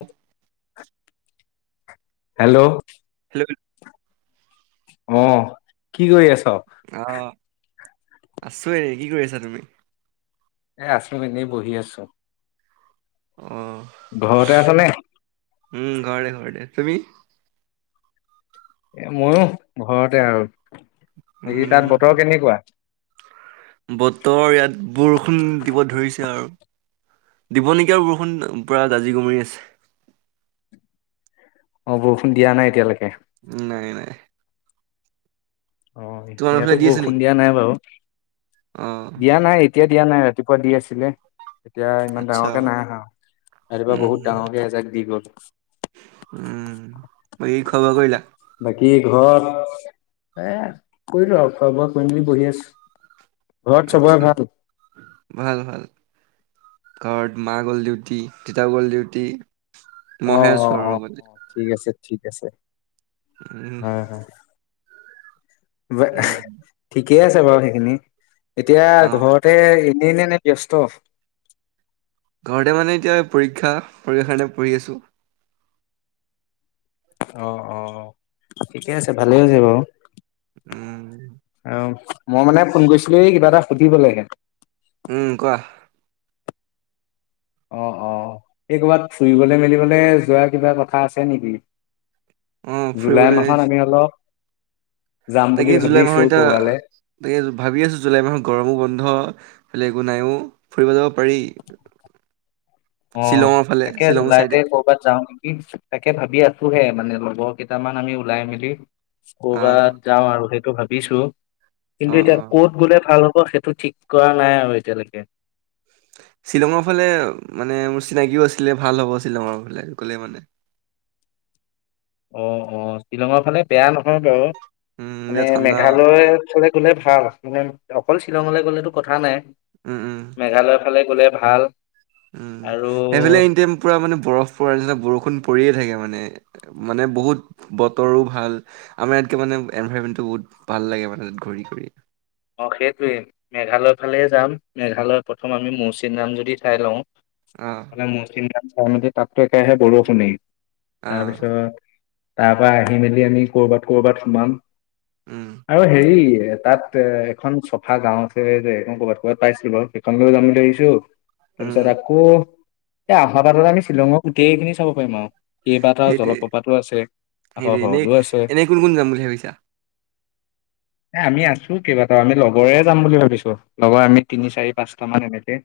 ওফ [unintelligible] hello তে অ কি কৰি আছ আহ আছোৱে, কি কৰি আছা তুমি? এ আছো, এনেই বহি আছো। অ', ঘৰতে আছা নে? উম ঘৰতে-ঘৰতে, তুমি? এ ময়ো, ঘৰতে আৰু। নেকি, উম, তাত বতৰ কেনেকুৱা? বতৰ, ইয়াত বৰষুণ দিব ধৰিছে আৰু। দিব নিকি আৰু বৰষুণ, পুৰা দাজি-গমৰি আছে। অ, বৰষুণ দিয়া নাই এতিয়ালৈকে। নাই, নাই। অ' তোমালোকৰ ফালে ইয়াতো দি আছে বৰষুণ নেকি? দিয়া নাই বাৰু, অ', দিয়া নাই এতিয়া দিয়া নাই ৰাতিপুৱা দি আছিলে। এতিয়া ইমান আচ্ছা ডাঙৰকে নাই আহা, ৰাতিপুৱা উম, বহুত ডাঙৰ কে এজাক দি গ'ল। [inaudible] উম, মই এই খোৱা-বোৱা কৰিলা? বাকী [inaudible] এ, কৰিলো আৰু, খোৱা-বোৱা কৰি মেলি বহি আছো ঘৰত চবৰে আচ্ছা, ভাল ভাল-ভাল। ঘৰত মা গ'ল ডিউটি, দেউতা গ'ল ডিউটি। অ মইহে অ আছো আৰু অ অকলে। অ ঠিক আছে ঠিক আছে। উম, হয়, হয়। [unintelligible] ঠিক উম, ঠিকেই আছে বাৰু সেইখিনি। এতিয়া অ', ঘৰতে [unintelligible] নে নে ব্যস্ত ঘৰতে মানে এতিয়া পৰীক্ষা, [unintelligible] পঢ়ি আছো। অ অ ঠিকে আছে, ভালেই হৈছে বাৰু। উম, আহ, মই মানে ফোন কৰিছিলো এই কিবা এটা সুধিব লাগে উম, কোৱা। অ অ, এই কৰ'বাত ফুৰিবলৈ-মেলিবলৈ যোৱা, কিবা কথা আছে নেকি? অ', জুলাই ফুৰিবলৈ মাহত আমি অলপ যাম বুলি তাকে জুলাই ভাবিছো মাহৰ কৰবালে এতিয়া, তাকে ভাবি আছো জুলাই মাহত গৰমৰ বন্ধ বোলে একো নাই অ ', ফুৰি যাব পাৰি। অ', শ্বিলঙৰ ফালে তাকে শ্বিলং চাইডে জুলাইতে কৰ'বাত যাও নেকি তাকে ভাবি আছো। ফুৰে মানে লগৰ কেইটামান আমি ওলাই মেলি, অ', কৰ'বাত যাওঁ আৰু সেই, টো ভাবিছো। কিন্তু অ', এতিয়া অ'। ক'ত গলে ভাল হব, অ', সেইটো ঠিক কৰা নাই আৰু এতিয়ালৈকে, শ্বিলঙৰ ফালে মানে মোৰ চিনাকিও আছিলে ভাল হ'ব শ্বিলঙৰ ফালে গলে মানে, অহ ', অহ ', শ্বিলঙৰ ফালে বেয়া নহয় বাৰু উম, মানে এতিয়া ঠাণ্ডা মেঘালয় একচুলি গলে ভাল মানে অকল, শ্বিলঙলৈ গ'লেতো কথা নাই। উম', - উম ', মেঘালয়ৰ ফালে গ'লে ভাল। উম', আৰু সেইফালে এনিতাইম পুৰা মানে বৰফ পৰ নিচিনা বৰষুণ, পৰিয়ে থাকে মানে, মানে বহুত বতৰো ভাল, আমাৰ ইয়াতকৈ মানে এনভাইৰমেণ্টটো বহুত ভাল লাগে মানে, তাত ঘূৰি ফূৰি। অ, সেইটোৱেই, মেঘালয় ফালেই যাম, মেঘালয়ত প্ৰথম আমি মৌছিনৰাম যদি চাই লওঁ, অ', মানে মৌছিমৰাম, [unintelligible] তাতকৈহে বৰষুণে, অ', তাৰপিছত, তাৰ পৰা আহি মেলি আমি কৰ'বাত- কৰ'বাত সোমাঁম। উম, আৰু হেৰি তাত, এ', এখন চফা গাঁও আছে যে ক'বাত -ক'বাত পাইছিলো, সেইখন গাঁও যাম বুলি ভাবিছো। উম, তাৰপিছত আকৌ, এ ', আহা বাৰত আমি শ্বিলঙক গোটেই খিনি চাব পাৰিম আৰু। কেইবাটাও সেইটোৱে। জলপ্ৰপাতো আছে, আকৌ সেইটোৱে এনেই হ্ৰদো আছে। এনেই কোন কোন যাম বুলি ভাবিছা এ, আমি আছো, কেইবাটাও আমি লগৰে যাম বুলি ভাবিছো, লগৰ আমি তিনি, চাৰি, পাঁচটা মান এনেকে।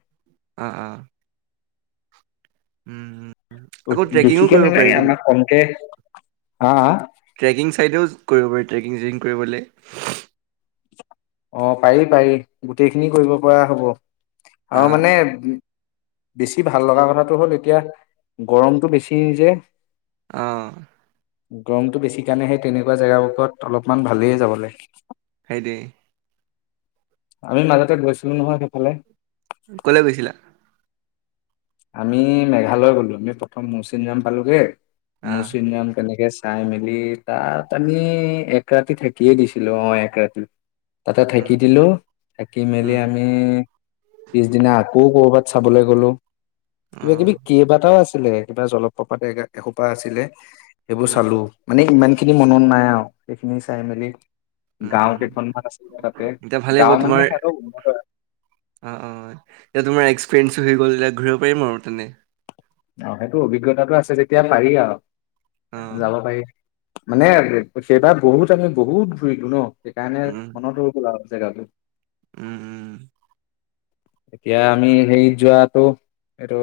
আঃ - আঃ উম, ' উম', বেছিকে নালাগে আমাক কমকে, হা- হা। ট্ৰেকিং চাইদেও কৰিব পাৰি ট্ৰেকিং -জিং। কৰিবলে, অ, 'পাৰি -পাৰি, গোটেইখিনি কৰিব পৰা হ'ব। অ, মানে, বেছি ভাল লগা কথাটো হ'ল এতিয়া, গৰমটো বেছি যে। অ। গৰমতটো বেছি কাৰণে সেই তেনেকুৱা জেগাবোৰত অলপমান ভালেই যাবলে। [unintelligible] আমি মাজতে গৈছিলোঁ নহয় সেইফালে। ক'লৈ গৈছিলা? আমি মেঘালয় গ'লো, আমি প্ৰথম মৌছিনৰাম পালোগে। অ মৌছিনৰাম তেনেকে চাই মেলি তাত আমি এক ৰাতি থাকিয়ে দিছিলো, অ, এক ৰাতি। তাতে উম থাকি দিলো। থাকি মেলি উম আমি, পিছদিনা আকৌ কৰ'বাত চাবলৈ গ'লোঁ। অ কিবা কিবি কেবাতাও আছ লৈ, কিবা জলপ্ৰপাত এ এসোপা আছিলে। সেইবোৰ উম চালোঁ, মানে ইমান সেইখিনি মনত নাই আও, সেইখিনি চাই মেলি উম গাঁও উম কেইখনমান আছিলে তাতে, এতিয়া ভালেই হ'ব গাঁও মানে তোমাৰ হেত উন্নত হয়। অ অ এতিয়া তোমাৰ এক্সপেৰিয়েঞ্চো হৈ গ'ল যে এতিয়া ঘূৰিব পাৰিম আও তেনে। অ সেইটো অভিজ্ঞতাটো আছে তেতিয়া পাৰি আও। অ যাব পাৰি। মানে সেইবাৰ বহুত আমি বহুত ঘুৰিলো ন' সেইকাৰণে উম মনটো খুলা হল। টো [unintelligible] উম উম। এতিয়া আমি হেৰিত যোৱাটো, এইটো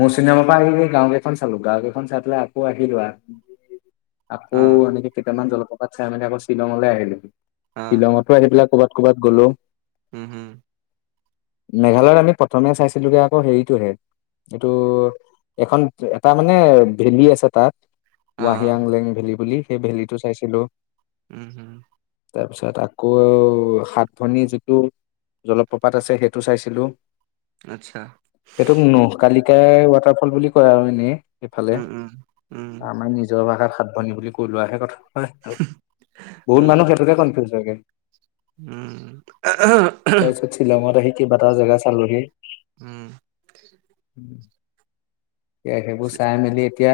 মোৰ চিনেমা পৰা আহি গাও কেইখন চালো। গাও কেইখন চাই পেলাই আকৌ আহিলো আও আকৌ অ এনেকে কেটামান জ ককাক চাই মেলি আকৌ শ্বিলঙলৈ আহিলো। অ শ্বিলঙতো আহি পেলাই ক কবাত গ'লো। উম হম। মেঘালয়ত আমি প্ৰথমে চাইছিলো গে আকৌ হেৰিটোহে, এইটো এখন এটা মানে ভেলী আছে তাত। অ অ ৱাহি আংলেং ভেলি বুলি। সেই ভেলীটো চাইছিলো। উম হম। তাৰপিছত আকৌ সাত ভনী যিটো জলপ্ৰপাত আছে সেইটো চাইছিলো। আচ্ছা সেইটো ন কালি কে ৱাটাৰফল বুলি কয় আৰু এনেই। ইফালে উম উম উম আমাৰ নিজৰ ভাষাৰ সাধ মানি বুলি কৈ লোৱাহে কথা। [unintelligible] বহুত উম মানুহ সেইটোতে কনফিউজ হয়েগে। উম উম তাৰপিছত মই [unintelligible] কেইবাটাও জেগা চালোগে। উম [unintelligible] এ সেইবোৰ চাই মেলি এতিয়া,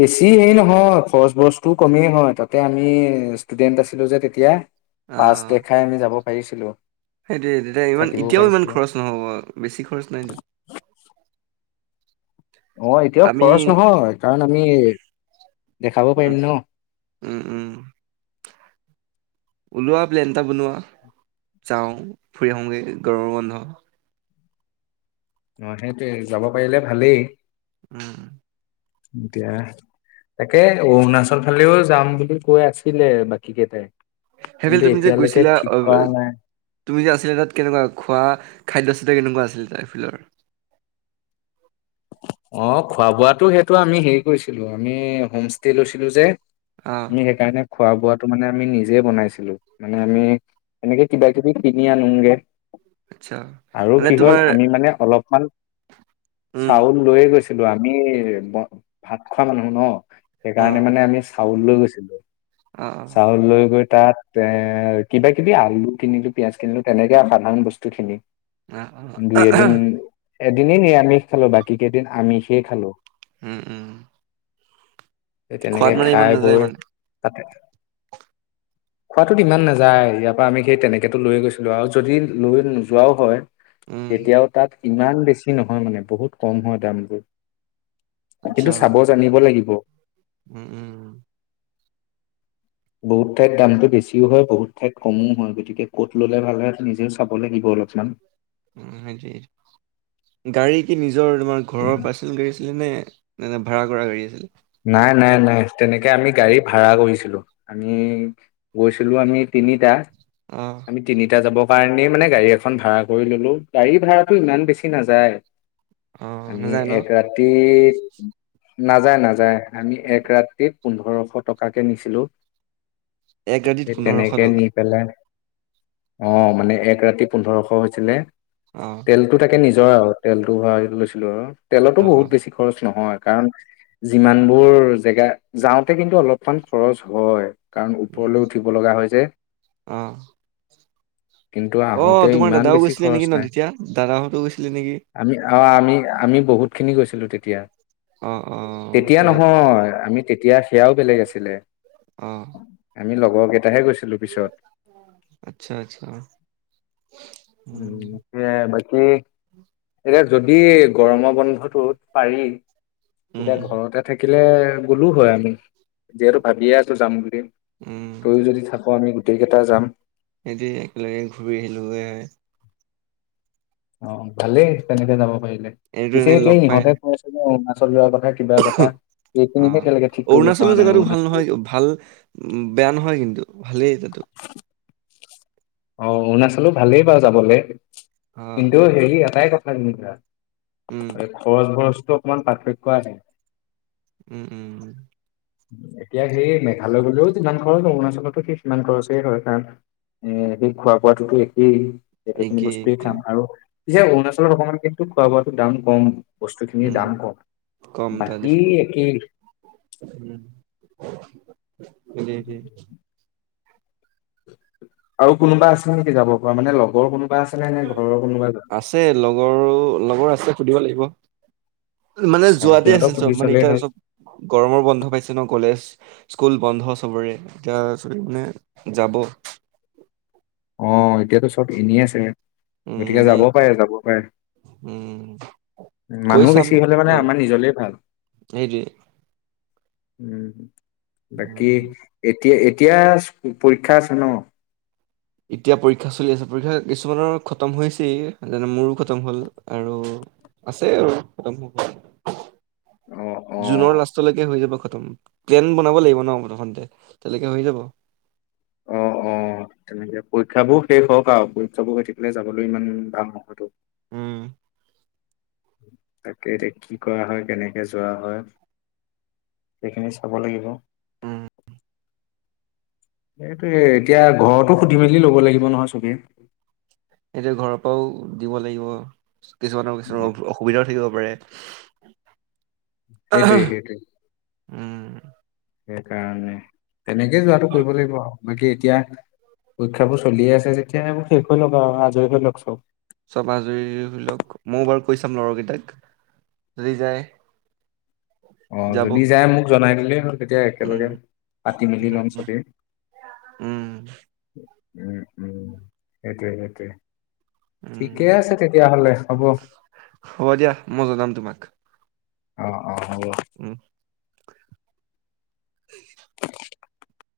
বেছি হেৰি নহয় খৰচ-বৰচ টো কমেই হয় তাতে আমি ষ্টুডেন্ট আছিলো যে তেতিয়া। পাচ দেখাই আমি যাব আহিছিলো। সেইটোৱে তেতিয়া ইমান, এতিয়াও ইমান খৰচ নহ'ব বেছি খৰচ নাই না অ' এতিয়াও আমি খৰচ নহয়। কাৰণ আমি দেখাব পাৰিম উম, ন অ উম উম। ওলোৱা প্লেন এটা বনোৱা, যাওঁ, ফুৰি আহোগে গৰমৰ বন্ধ। অ' সেইটোৱে যাব পাৰিলে ভালেই। উম। এতিয়া, তাকেই অৰুণাচল ফালেও যাম বুলি কৈ আছিলে বাকী কেইটাই। [unintelligible] কিন্তু তুমি যে এতিয়ালৈকে গৈছিলা, ঠিক কৰা নাই [unintelligible] তুমি যে আছিলা তাত কেনেকুৱা খোৱা খাদ্য [unintelligible] কেনেকুৱা আছিল, তাইফিলৰ? অ', খোৱা-বোৱাতটো সেইটো আমি হেৰি কৰিছিলো আমি হোমষ্টে লৈছিলো যে। অ [unintelligible] কাৰণে খোৱা বোৱাটো মানে আমি নিজে বনাইছিলো, মানে আমি এনেকে কিবা-কিবি কিনি আনোগে। আচ্ছা আৰু মানে কি হ'ল তোমাৰ আমি মানে অলপ [inaudible] উম চাউল লৈয়ে গৈছ [unintelligible] আমি ভাত খোৱা মানুহ ন'। অ সেইকাৰণে মানে আমি চাউল লৈ গৈছিলো। অ চাউল লৈ গৈ তাত এ কিবা কিবি আলু কিনিলো, পিয়াজ কিনিলো, তেনেকে সাধাৰণ বস্তুখিনি আহ্ আহ্। এদিনে নিৰামিষ খালো বাকী কেইদিন আমিষেই খালো। উম, উম। সেই তেনেকে, খোৱাত মানে ইমান খাই নাযায় বৈ মানে তা খোৱাটোত ইমান নাযায়, ইয়াৰ পৰা আমি সেই তেনেকেতো লৈ গৈছিলো আৰু যদি লৈ নোযোৱাও হয় উম তেতিয়াও তাত ইমান বেছি নহয় মানে। বহুত কম হয় দামবোৰ। আচ্ছা কিন্তু চাব জানিব লাগিব। উম, উম, উ। বহুত ঠাইত দামটো বেছিও হয়, বহুত ঠাইত কমো হয়, গতিকে ক'ত ল'লে ভাল হয়। নিজেও চাব লাগিব অলপমান। উ, সেইটোৱ গাড়ী কি নিজ নিজৰ তোমাৰ ঘৰৰ পাৰ্চেনেল গাড়ী আছিলে নে নানে ভড়া কৰা গাড়ী আছিল। নাই, নাই, নাই, তেনেকে আমি গাড়ী ভাড়া কৰিছিলো। আমি গৈছিলো আমি তিনিটা। অ', আমি তিনিটা যাব [unintelligible] মানে গাড়ী এখন ভাড়া কৰি ললো। গাড়ী ভাড়াটো ইমান বেছি নাযায়। অ', আমি নাযায় ন' এক ৰাতি নাযায়, নাযায়। য আমি এক ৰাতি্ৰ পোন্ধৰশ টকাকে নিছিলো। এক গাড়ীত সেই পোন্ধৰশ তেনেকেই টকা নি পেলাই। অ, মানে এক ৰাতি পোন্ধৰশ হৈছিলে। অ', তেলটো তাকে নিজ অ' আৰু তেলটো ভৰাই লৈছিলো, অ' তেলতো অ', বহুত অ', বেছি খৰচ নহয়, কাৰণ যিমানবোৰ জেগা, যাওঁতে কিন্তু অলপমান খৰচ হয়। কাৰণ উম, ওপৰলৈও উঠিব লগা হয় যে, অ', কিন্তু আহোতে অ', তোমাৰ ইমান দাদাও বেছি গৈছিলে খৰচ নেকি ন' নাই, তেতিয়া দাদাহঁতো গৈছিলে নেকি? আমি আৰু আমি আমি বহুত খিনি গৈছিলো, তেতিয়া অ' অ', তেতিয়া গম নহয়, আমি তেতিয়া সেয়াও বেলেগ আছিলে, অ' আমি লগৰ কে এটাহে গৈছিলো পিছত, আচ্ছা, আচ্ছা, উ উম, সেইয়া বাকী এতিয়া যদি গৰমত বন্ধটোত পাৰি উম, তেতিয়া ঘৰতে থাকিলে গ'লো হয় আমি, যিহেতু ভাবিয়ে আছো যাম বুলি উম, তয়ও যদি থাক, আমি গোটেই কেইটা যাম। সেইটোৱ, একেলগে ঘূৰি আহিলোঁৱে হয়। অ' ভালেই তেনেকে যাব পাৰিলে। এনেতো পিছে এতিয়া ইহঁতে কৈছে ন, চব ল'ৰা গ'ল উমহ' অ ঠিক কৰিব অৰুণাচলৰ পৰা নাই জেগাটো ভাল অৰুণাচলো নহয় ভাল বেয়া নহয় কিন্তু ভালেই। যেটো অ' অৰুণাচলো ভালেই বাৰু যাবলে, অ', কিন্তু হেই এটাই ক [unintelligible] উম, আৰু খৰচ বৰচ টো অকমান পাৰ্থক্য আছে। উম উম উম এতিয়া সেই মেঘালয় গ'লেও যিমান খৰচ অৰুণাচলতো সেই ইমান খৰচেই হয়, কাৰণ এ সেই খোৱা বোৱাটোতো একেই। একেখিনি একেই বস্তুৱেই একে খাম, আৰু পিছে অৰুণাচলত অকণমান কিন্তু খোৱা বোৱাটো দাম কম, বস্তুখিনিৰ উম দাম কম, কম তই বাকী দেখিলে একেই। উলিয়াই দিয়ে। আৰু কোনোবা আছে নেকি যাব পৰা, মানে লগৰ কোনো আছে লগৰো, লগৰ আছে। সুধিব লাগিব। মানে অ যোৱাতে সিহঁতক আছিল সুধি চব, মানে চালেই এতিয়া হ'ল চব গৰমৰ বন্ধ পাইছে ন কলেজ স্কুল বন্ধ চবৰে এতিয়া চবে মানে যাব। অ', এতিয়াতো চব এনেই আছে। উম গতিকে যাব এনেই পাৰে, যাব পাৰে, উম কৈ মানুহ চাম বেছি হ'লে মানে যাব আমাৰ নিজলে ভাল। সেইটোৱে উম। বাকী এত উম এতিয়া, এতিয়া পৰীক্ষা আছে ন? এতিয়া পৰীক্ষা চলি আছে, পৰীক্ষা কিছুমানৰ খতম হৈছেই যেনে মোৰো খতম হ'ল আৰু আছে আৰু খতম হ'ব। অ অ জুনৰ লাষ্টলৈকে হৈ যাব খত একদম প্লেন বনাব লাগিব ন প্ৰথমতে তেতিয়ালৈকে হৈ যাব। অ' অ তেনেকে পৰীক্ষাবোৰ শেষ হওঁক আৱ পৰীক্ষাবোৰ হৈ থাকিলে যাবলৈ ইমান টান নহয় টো উম। তাকে এতিয়া কি কৰা হয়, কেনেকে যোৱা হয়, সেইখিনি চাব লাগিব উম এইটোৱেই, এতিয়া ঘৰতো সুধি মেলি ল'ব লাগিব নহয় চবেই। এতিয়া ঘৰৰ পৰাও দিব লাগিব। কিছুমানৰ অ কিছুমানৰ অসুবিধাও থাকিব পাৰে। সেইটোৱেই, সেইটোৱে। উম। সেইকাৰণে, তেনেকেই যোৱাটো কৰিব লাগিব আৱ বাকী এতিয়া চমাজৰিৰ ধৰি লওক ময়ো বাৰু কৈ চাম লৰকেইটাক যদি যায়। অ যাব যদি যায় মোক জনাই দিলেই হ'ল। তেতিয়া উম একেলগে পাতি মেলি লম উম সবেই। উম উম, উম, সেইটোৱে, সেইটোৱে। উম ঠিকে আছে তেতিয়াহলে হ'ব। হ'ব দিয়া মই জনাম তোমাক অ'। অ, হ'ব। উম [inaudible] [inaudible]